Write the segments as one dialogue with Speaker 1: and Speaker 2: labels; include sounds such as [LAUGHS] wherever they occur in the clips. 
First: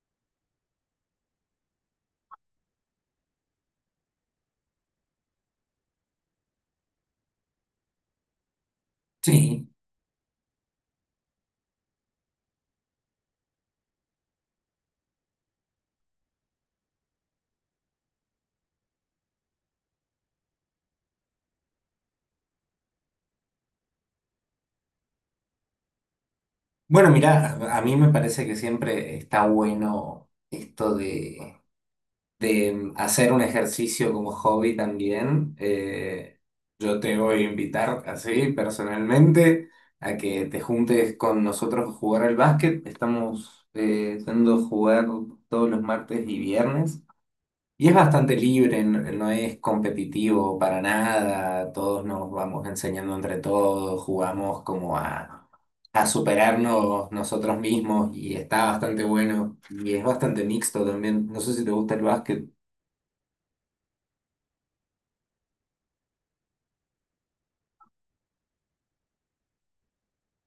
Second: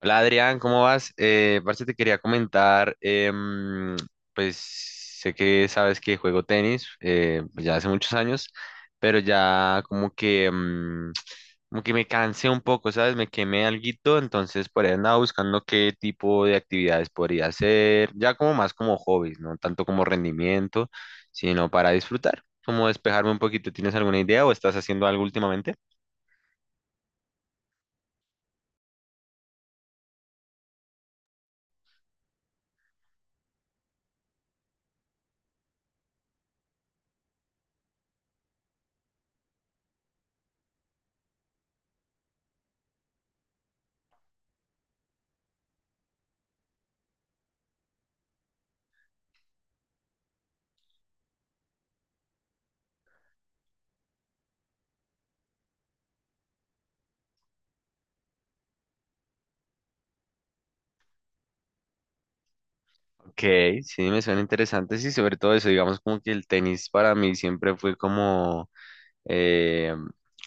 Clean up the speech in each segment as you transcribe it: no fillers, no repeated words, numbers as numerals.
Speaker 1: Hola Adrián, ¿cómo vas? Parce, te quería comentar. Pues sé que sabes que juego tenis pues, ya hace muchos años, pero
Speaker 2: Sí,
Speaker 1: ya como que, como que me cansé un poco, ¿sabes? Me quemé alguito, entonces por ahí andaba buscando qué tipo de actividades podría hacer, ya como más como hobbies, no tanto como rendimiento, sino para disfrutar, como despejarme un poquito. ¿Tienes alguna idea o estás haciendo algo últimamente?
Speaker 2: bueno, mira, a mí me parece que siempre está bueno esto de hacer un ejercicio como hobby también. Yo te voy a invitar así personalmente a que te juntes con nosotros a jugar al básquet. Estamos yendo a jugar todos los martes y viernes. Y es bastante libre, no es competitivo para nada, todos nos vamos enseñando entre todos, jugamos como a superarnos nosotros mismos, y está bastante bueno y es bastante mixto también. No sé si te gusta el básquet.
Speaker 1: Ok, sí, me suena interesante, sí, sobre todo eso, digamos como que el tenis para mí siempre fue como, eh,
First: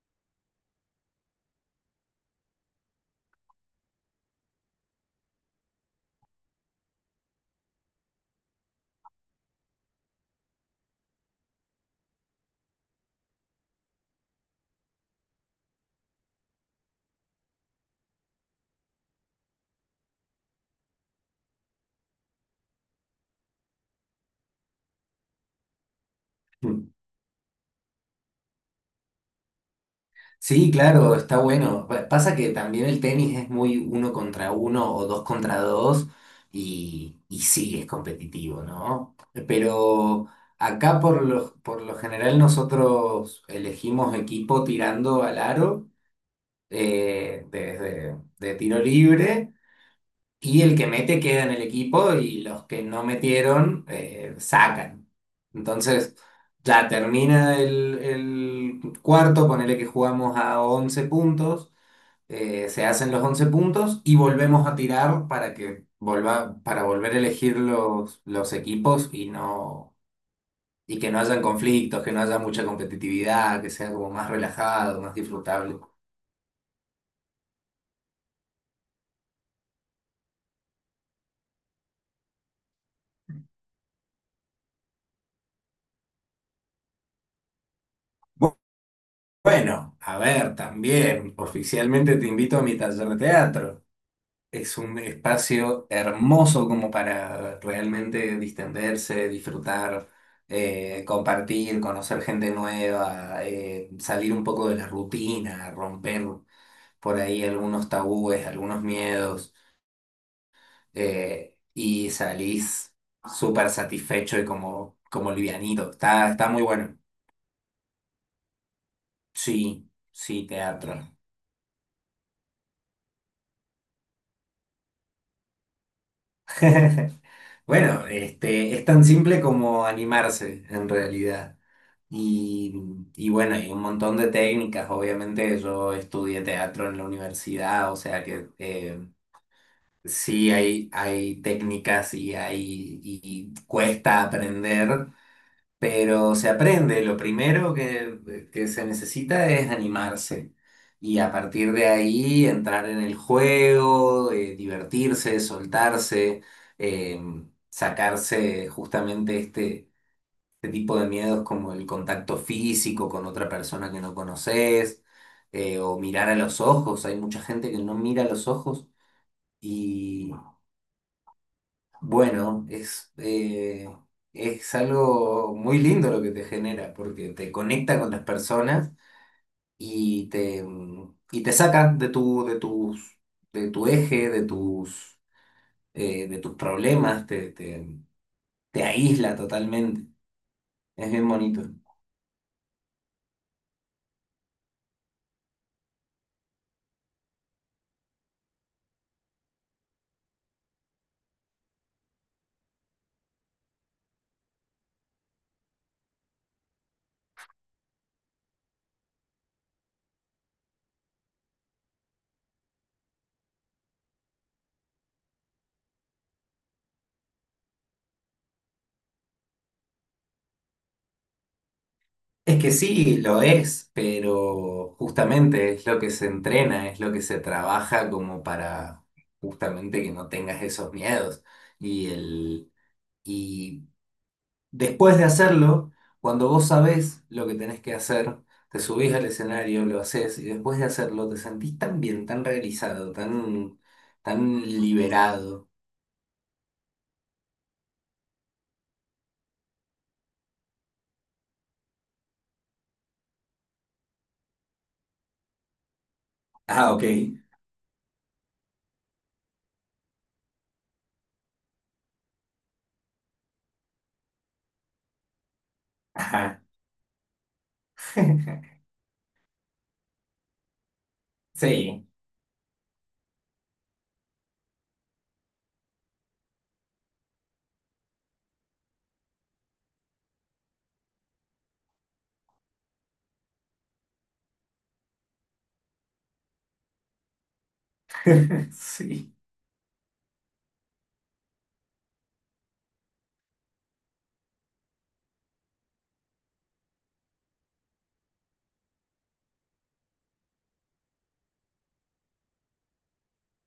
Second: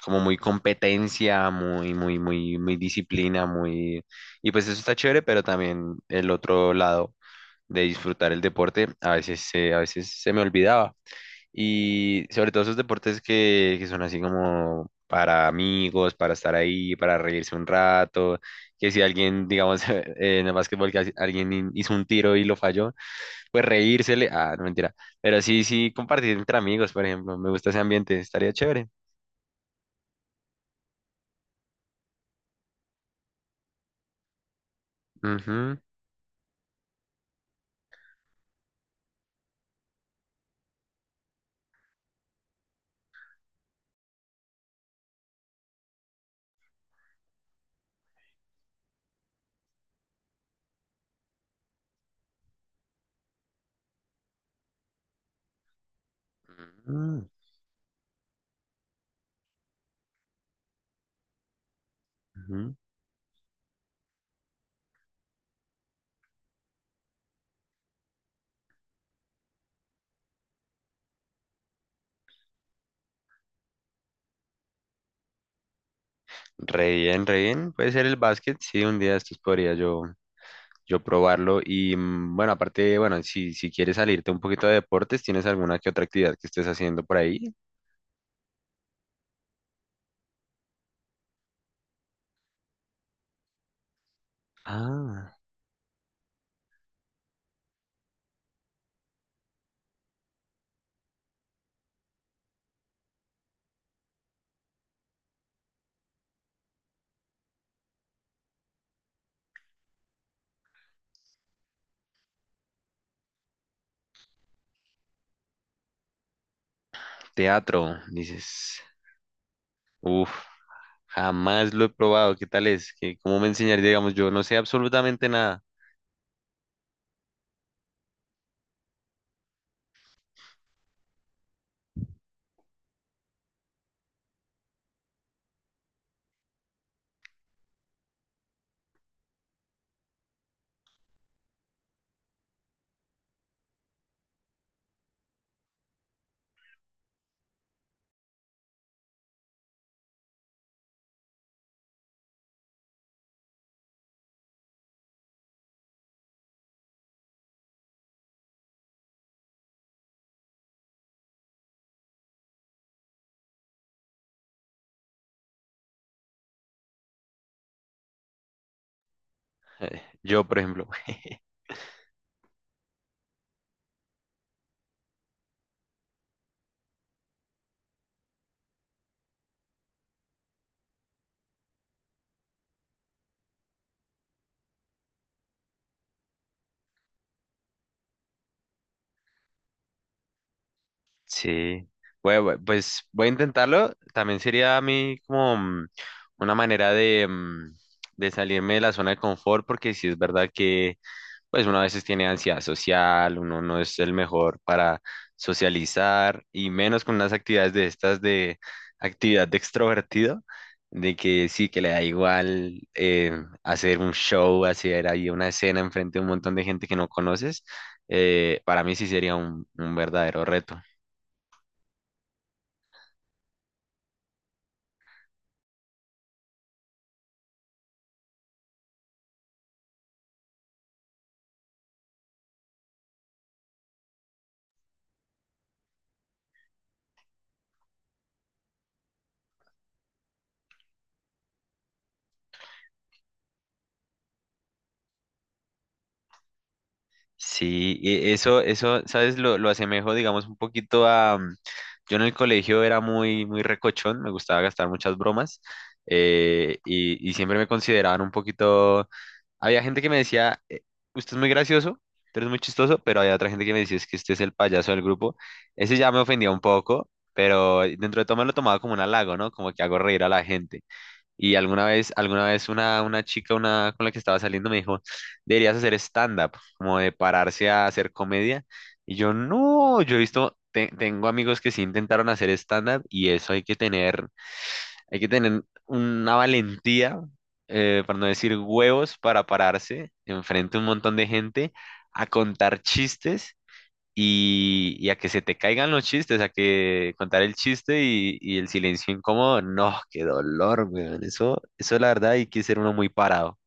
Speaker 1: como muy competencia, muy, muy, muy disciplina, muy, y pues eso está chévere, pero también el otro lado de disfrutar el deporte, a veces, a veces se me olvidaba, y sobre todo esos deportes que son así como para amigos, para estar ahí, para reírse un rato, que si alguien, digamos, [LAUGHS] en el básquetbol, que alguien hizo un tiro y lo falló, pues reírsele. Ah, no mentira. Pero sí, sí, compartir entre amigos, por ejemplo. Me gusta ese ambiente, estaría chévere.
Speaker 2: Sí, claro, está bueno. Pasa que también el tenis es muy uno contra uno o dos contra
Speaker 1: Ujú,
Speaker 2: dos y sí, es competitivo, ¿no? Pero acá por lo general nosotros elegimos equipo tirando al aro, desde de tiro libre, y el que mete queda en el equipo y los que no metieron sacan. Entonces, ya
Speaker 1: ujú,
Speaker 2: termina el cuarto, ponele que jugamos a 11 puntos,
Speaker 1: ujú.
Speaker 2: se hacen los 11 puntos y volvemos a tirar para que para volver a elegir los equipos y no, y que no hayan conflictos, que no haya mucha competitividad, que sea como más relajado, más disfrutable.
Speaker 1: Re bien, re bien. Puede ser el básquet, sí, un día de estos yo probarlo. Y mm, bueno, aparte, bueno, si, si quieres salirte un poquito de deportes, ¿tienes alguna que otra actividad que estés haciendo por ahí?
Speaker 2: Bu- Bueno, a ver, también, oficialmente te invito a mi taller de teatro. Es un
Speaker 1: Ah,
Speaker 2: espacio hermoso como para realmente distenderse, disfrutar, compartir, conocer gente nueva, salir un poco de la rutina, romper por ahí algunos tabúes, algunos miedos, y salís súper satisfecho y como livianito. Está muy bueno.
Speaker 1: teatro, dices.
Speaker 2: Sí,
Speaker 1: Uf,
Speaker 2: sí, teatro.
Speaker 1: jamás lo he probado. ¿Qué tal es? ¿Cómo me enseñaría? Digamos, yo no sé absolutamente nada. [LAUGHS]
Speaker 2: [LAUGHS] Bueno, este, es tan simple como animarse en realidad. Y, y bueno, hay un montón de técnicas. Obviamente yo estudié teatro en la universidad, o sea que sí hay técnicas y, hay, y cuesta aprender, pero se aprende. Lo primero que se necesita es animarse, y a partir de ahí entrar en el juego, divertirse, soltarse, eh, sacarse justamente este tipo de miedos, como el contacto físico con otra persona que no conoces, o mirar a los ojos. Hay mucha gente que no mira a los ojos.
Speaker 1: Yo, por ejemplo. [LAUGHS]
Speaker 2: Bueno, es algo muy lindo lo que te genera, porque te conecta con las personas y y te saca de tus, de tu eje, de tus problemas, te aísla totalmente. Es bien bonito.
Speaker 1: Sí, bueno, bueno, pues voy a intentarlo. También sería a mí como mm, una manera de, mm, de salirme de la zona de confort, porque sí es verdad que pues uno a veces tiene ansiedad social, uno no es el mejor para socializar y menos con unas actividades de estas de actividad de extrovertido, de que sí, que le da igual hacer un show, hacer ahí una escena enfrente de un montón de gente que no conoces. Para mí sí sería un verdadero reto.
Speaker 2: Es que sí, lo es, pero justamente es lo que se entrena, es lo que se trabaja como para justamente que no tengas esos miedos. Y el. Y Después de hacerlo, cuando vos sabés lo que tenés que hacer, te subís al escenario, lo haces, y después de hacerlo te sentís tan bien, tan realizado, tan, tan liberado.
Speaker 1: Sí, y eso, ¿sabes? Lo asemejo, digamos, un poquito a mm, yo en el colegio era muy, muy recochón, me gustaba gastar muchas bromas
Speaker 2: Ah, ok.
Speaker 1: y siempre me consideraban un poquito... Había gente que me decía, usted es muy gracioso, usted es muy chistoso", pero había otra gente que me decía, es que usted es el payaso del grupo. Ese ya me ofendía un
Speaker 2: Ajá.
Speaker 1: poco, pero dentro de todo me lo tomaba
Speaker 2: [LAUGHS]
Speaker 1: como un halago, ¿no? Como que hago reír a la gente. Y alguna
Speaker 2: Sí,
Speaker 1: vez, alguna una chica una, con la que estaba saliendo me dijo, deberías hacer stand-up, como de pararse a hacer comedia. Y yo, no, yo he visto, tengo amigos que sí intentaron hacer stand-up y eso hay que hay que tener una valentía, para no decir
Speaker 2: [LAUGHS]
Speaker 1: huevos,
Speaker 2: sí.
Speaker 1: para pararse enfrente a un montón de gente a contar chistes y a que se te caigan los chistes, a que contar el chiste y el silencio incómodo, no, qué dolor, weón. Eso la verdad hay que ser uno muy parado.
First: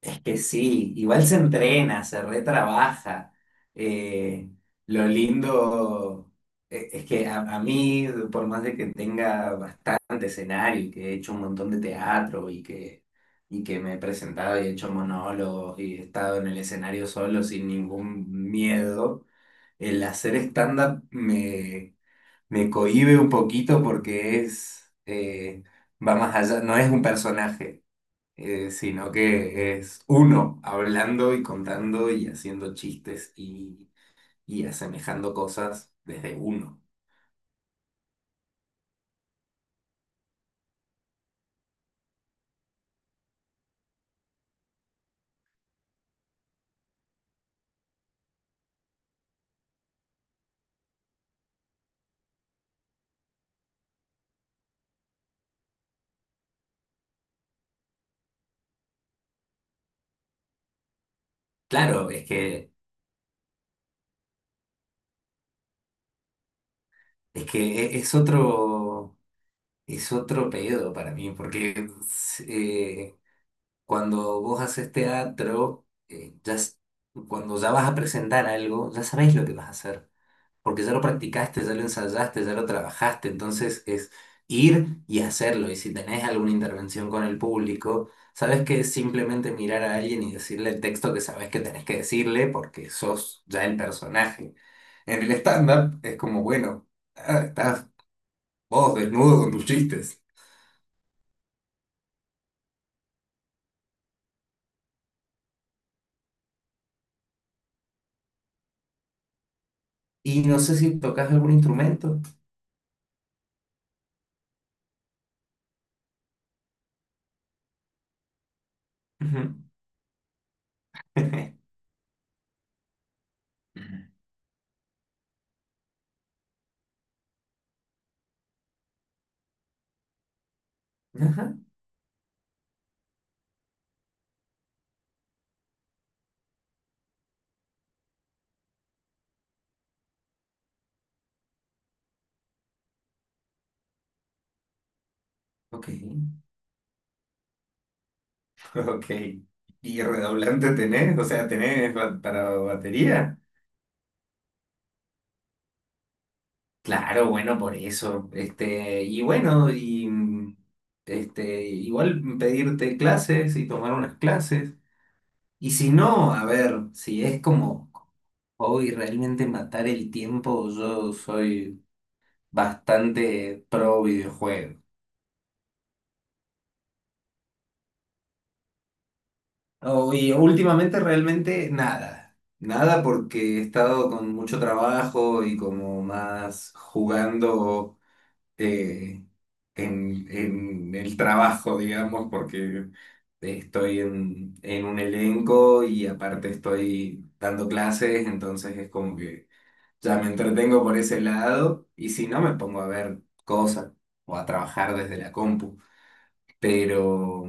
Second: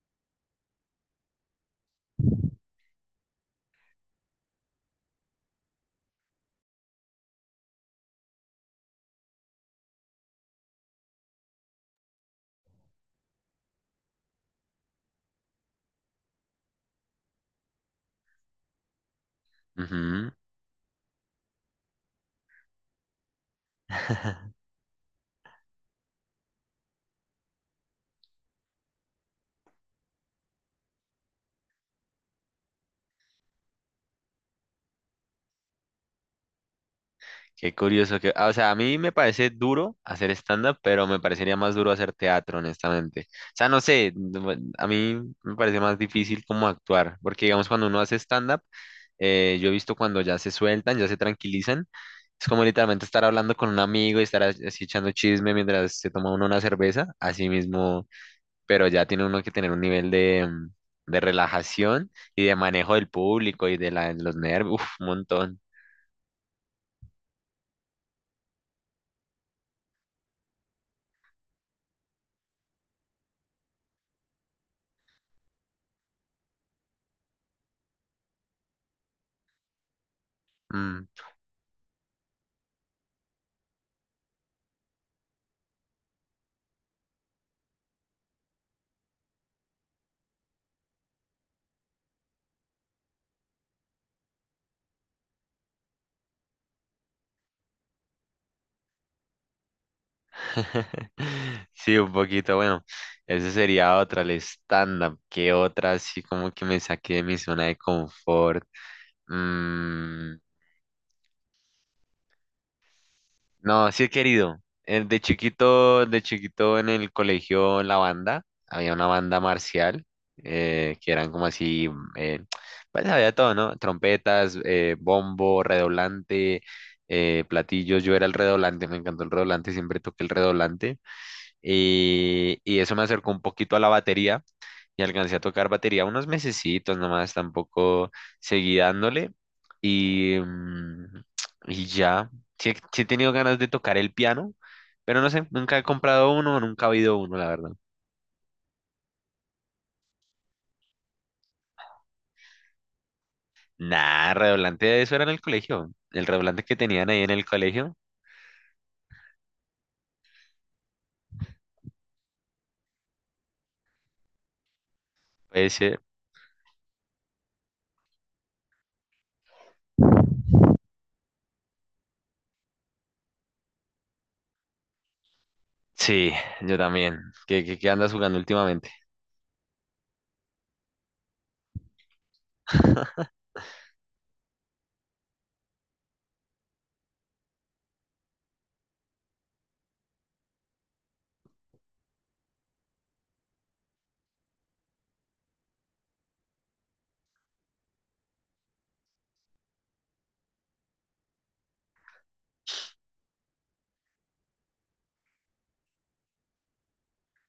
Speaker 2: Es que sí, igual se entrena, se retrabaja. Eh, lo lindo es que a mí, por más de que tenga bastante escenario y que he hecho un montón de teatro y que me he presentado y he hecho monólogos y he estado en el escenario solo sin ningún miedo, el
Speaker 1: Ujú.
Speaker 2: hacer stand-up me cohíbe un poquito porque
Speaker 1: [LAUGHS]
Speaker 2: es, va más allá, no es un personaje, sino que es uno hablando y contando y haciendo chistes, y asemejando cosas desde uno.
Speaker 1: Qué curioso que, ah, o sea, a mí me parece duro hacer stand-up, pero me parecería más duro hacer teatro, honestamente. O sea, no sé, no, a mí me parece más difícil como actuar, porque digamos cuando uno hace stand-up, yo he visto cuando ya se sueltan, ya se tranquilizan. Es como literalmente estar hablando con un amigo y estar así echando chisme mientras se toma uno una cerveza, así mismo, pero ya tiene uno que tener un nivel de, mm, de
Speaker 2: Claro,
Speaker 1: relajación
Speaker 2: es
Speaker 1: y de
Speaker 2: que,
Speaker 1: manejo del público y de los nervios, uf, un montón.
Speaker 2: es que e- es otro, es otro pedo para mí, porque eh, cuando vos haces teatro, cuando ya vas a presentar algo, ya sabés lo que vas a hacer, porque ya lo
Speaker 1: Mm.
Speaker 2: practicaste, ya lo ensayaste, ya lo trabajaste. Entonces es ir y hacerlo. Y si tenés alguna intervención con el público, sabes que es simplemente mirar a alguien y decirle el texto que sabes que tenés que decirle porque sos ya el personaje. En el stand-up es como, bueno, ah, estás vos desnudo con tus chistes.
Speaker 1: [LAUGHS] Sí, un poquito, bueno, esa sería otra, el stand-up, ¿qué otra así como que me saqué de mi zona de confort? Mm,
Speaker 2: Y no sé si tocas algún instrumento.
Speaker 1: no, sí he querido. De chiquito en el colegio, la banda, había una banda
Speaker 2: Ujú.
Speaker 1: marcial, que eran como
Speaker 2: [LAUGHS]
Speaker 1: así, mm, pues había todo, ¿no? Trompetas, bombo, redoblante, platillos. Yo era el redoblante, me encantó el redoblante, siempre toqué el redoblante.
Speaker 2: Ajá,
Speaker 1: Y eso me acercó un poquito a la batería y alcancé a tocar batería unos mesecitos nomás, tampoco seguí dándole y, mm, y ya, sí he tenido ganas de tocar el piano, pero no sé, nunca he
Speaker 2: ok,
Speaker 1: comprado
Speaker 2: [LAUGHS]
Speaker 1: uno, nunca he oído uno, la verdad.
Speaker 2: ok. ¿Y redoblante tenés? O sea, ¿tenés para batería?
Speaker 1: Nah, redoblante de eso era en el colegio, el redoblante que tenían ahí en
Speaker 2: Claro,
Speaker 1: el
Speaker 2: bueno, por
Speaker 1: colegio,
Speaker 2: eso. Este, y bueno, este, igual pedirte clases y tomar unas clases. Y si
Speaker 1: ese,
Speaker 2: no, a ver, si es como hoy realmente matar el tiempo, yo soy bastante pro videojuego.
Speaker 1: sí, yo también, ¿qué, qué, qué andas jugando últimamente?
Speaker 2: Oh, y últimamente realmente nada. Nada
Speaker 1: [LAUGHS]
Speaker 2: porque he estado con mucho trabajo y como más jugando eh, en el trabajo, digamos, porque estoy en un elenco y aparte estoy dando clases, entonces es como que ya me entretengo por ese lado, y si no me pongo a ver cosas o a trabajar desde la compu, pero,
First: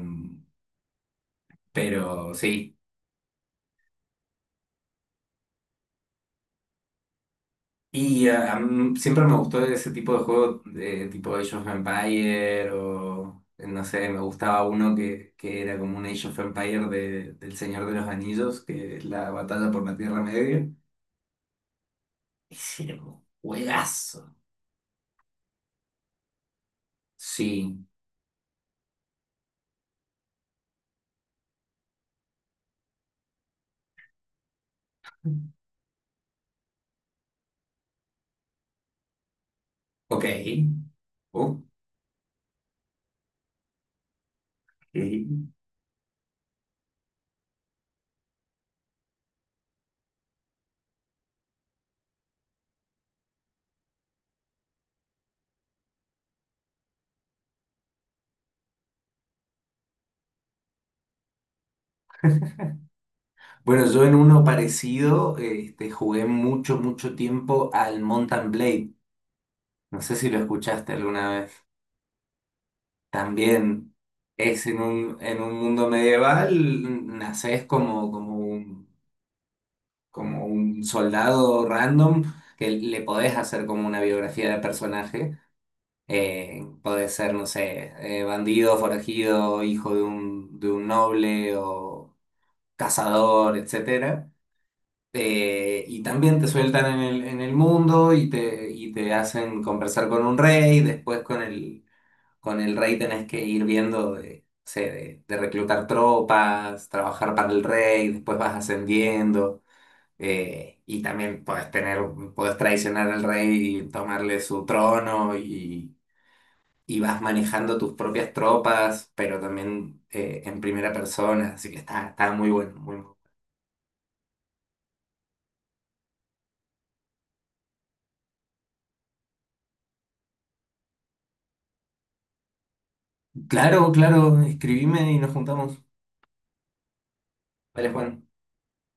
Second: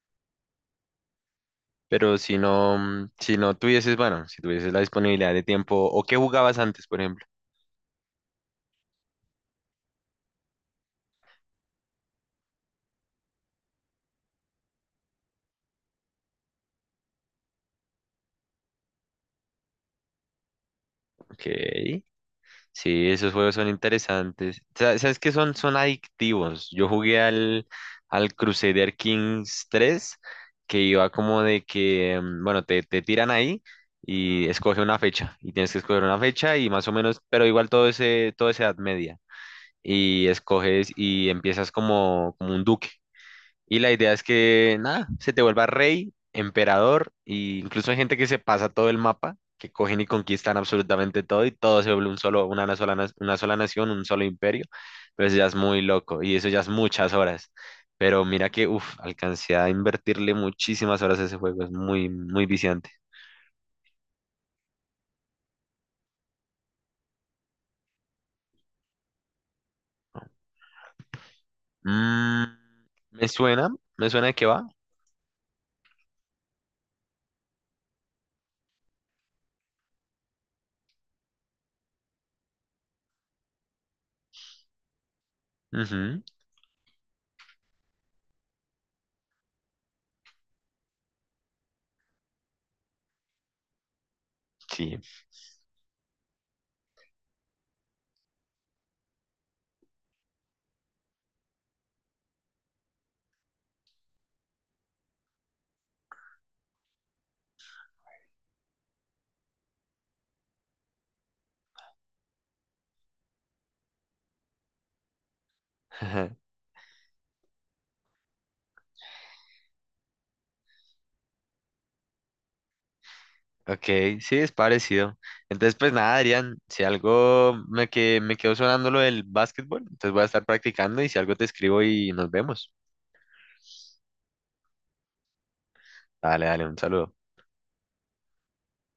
Speaker 1: Pero
Speaker 2: pero
Speaker 1: si no,
Speaker 2: sí.
Speaker 1: mm, si no tuvieses, bueno, si tuvieses la disponibilidad de tiempo, ¿o qué jugabas antes, por ejemplo?
Speaker 2: Y ah, a mí siempre me gustó ese tipo de juego, de tipo Age of Empire o no sé, me gustaba uno que era como un Age of Empire del Señor de los Anillos, que es la batalla por la Tierra Media.
Speaker 1: Ok.
Speaker 2: Ese era
Speaker 1: Sí,
Speaker 2: un
Speaker 1: esos juegos son
Speaker 2: juegazo.
Speaker 1: interesantes. ¿Sabes qué son? Son adictivos. Yo jugué
Speaker 2: Sí.
Speaker 1: al Crusader Kings 3, que iba como de que, mm, bueno, te tiran ahí y escoge una fecha. Y tienes que escoger una fecha y más o menos, pero igual todo ese, todo esa edad media.
Speaker 2: Ok.
Speaker 1: Y escoges y
Speaker 2: Ok.
Speaker 1: empiezas como, como un duque. Y la idea es que, nada, se te vuelva rey, emperador, e incluso hay gente que se pasa todo el mapa, que cogen y conquistan absolutamente todo y todo se vuelve un solo, una, sola, una sola nación, un solo imperio. Pero eso ya es muy loco y eso ya es muchas horas. Pero mira que, uff, alcancé a invertirle muchísimas horas a ese juego, es muy, muy viciante.
Speaker 2: Bueno, yo en uno parecido este, jugué mucho, mucho tiempo al Mountain Blade. No sé si lo escuchaste alguna vez.
Speaker 1: Mm, me suena,
Speaker 2: También
Speaker 1: me suena de qué
Speaker 2: es
Speaker 1: va.
Speaker 2: en un mundo medieval, naces como un soldado random que le podés hacer como una biografía de personaje.
Speaker 1: Ujú,
Speaker 2: Podés ser, no sé, bandido, forajido, hijo de un noble o cazador, etcétera.
Speaker 1: sí.
Speaker 2: Y también te sueltan en el mundo, y y te hacen conversar con un rey, después con el rey tenés que ir viendo de, no sé, de reclutar tropas, trabajar para el rey, después vas ascendiendo. Y también podés traicionar al rey y tomarle su trono, y,
Speaker 1: [LAUGHS]
Speaker 2: y vas manejando tus propias tropas, pero también en primera persona. Así que está muy bueno, muy bueno.
Speaker 1: Ok, sí, es parecido. Entonces, pues nada, Adrián, si algo me quedó sonando lo del básquetbol, entonces voy a estar practicando y si algo te escribo y nos vemos.
Speaker 2: Claro, claro, escribime y nos juntamos.
Speaker 1: Dale, dale, un saludo.
Speaker 2: Vale, Juan.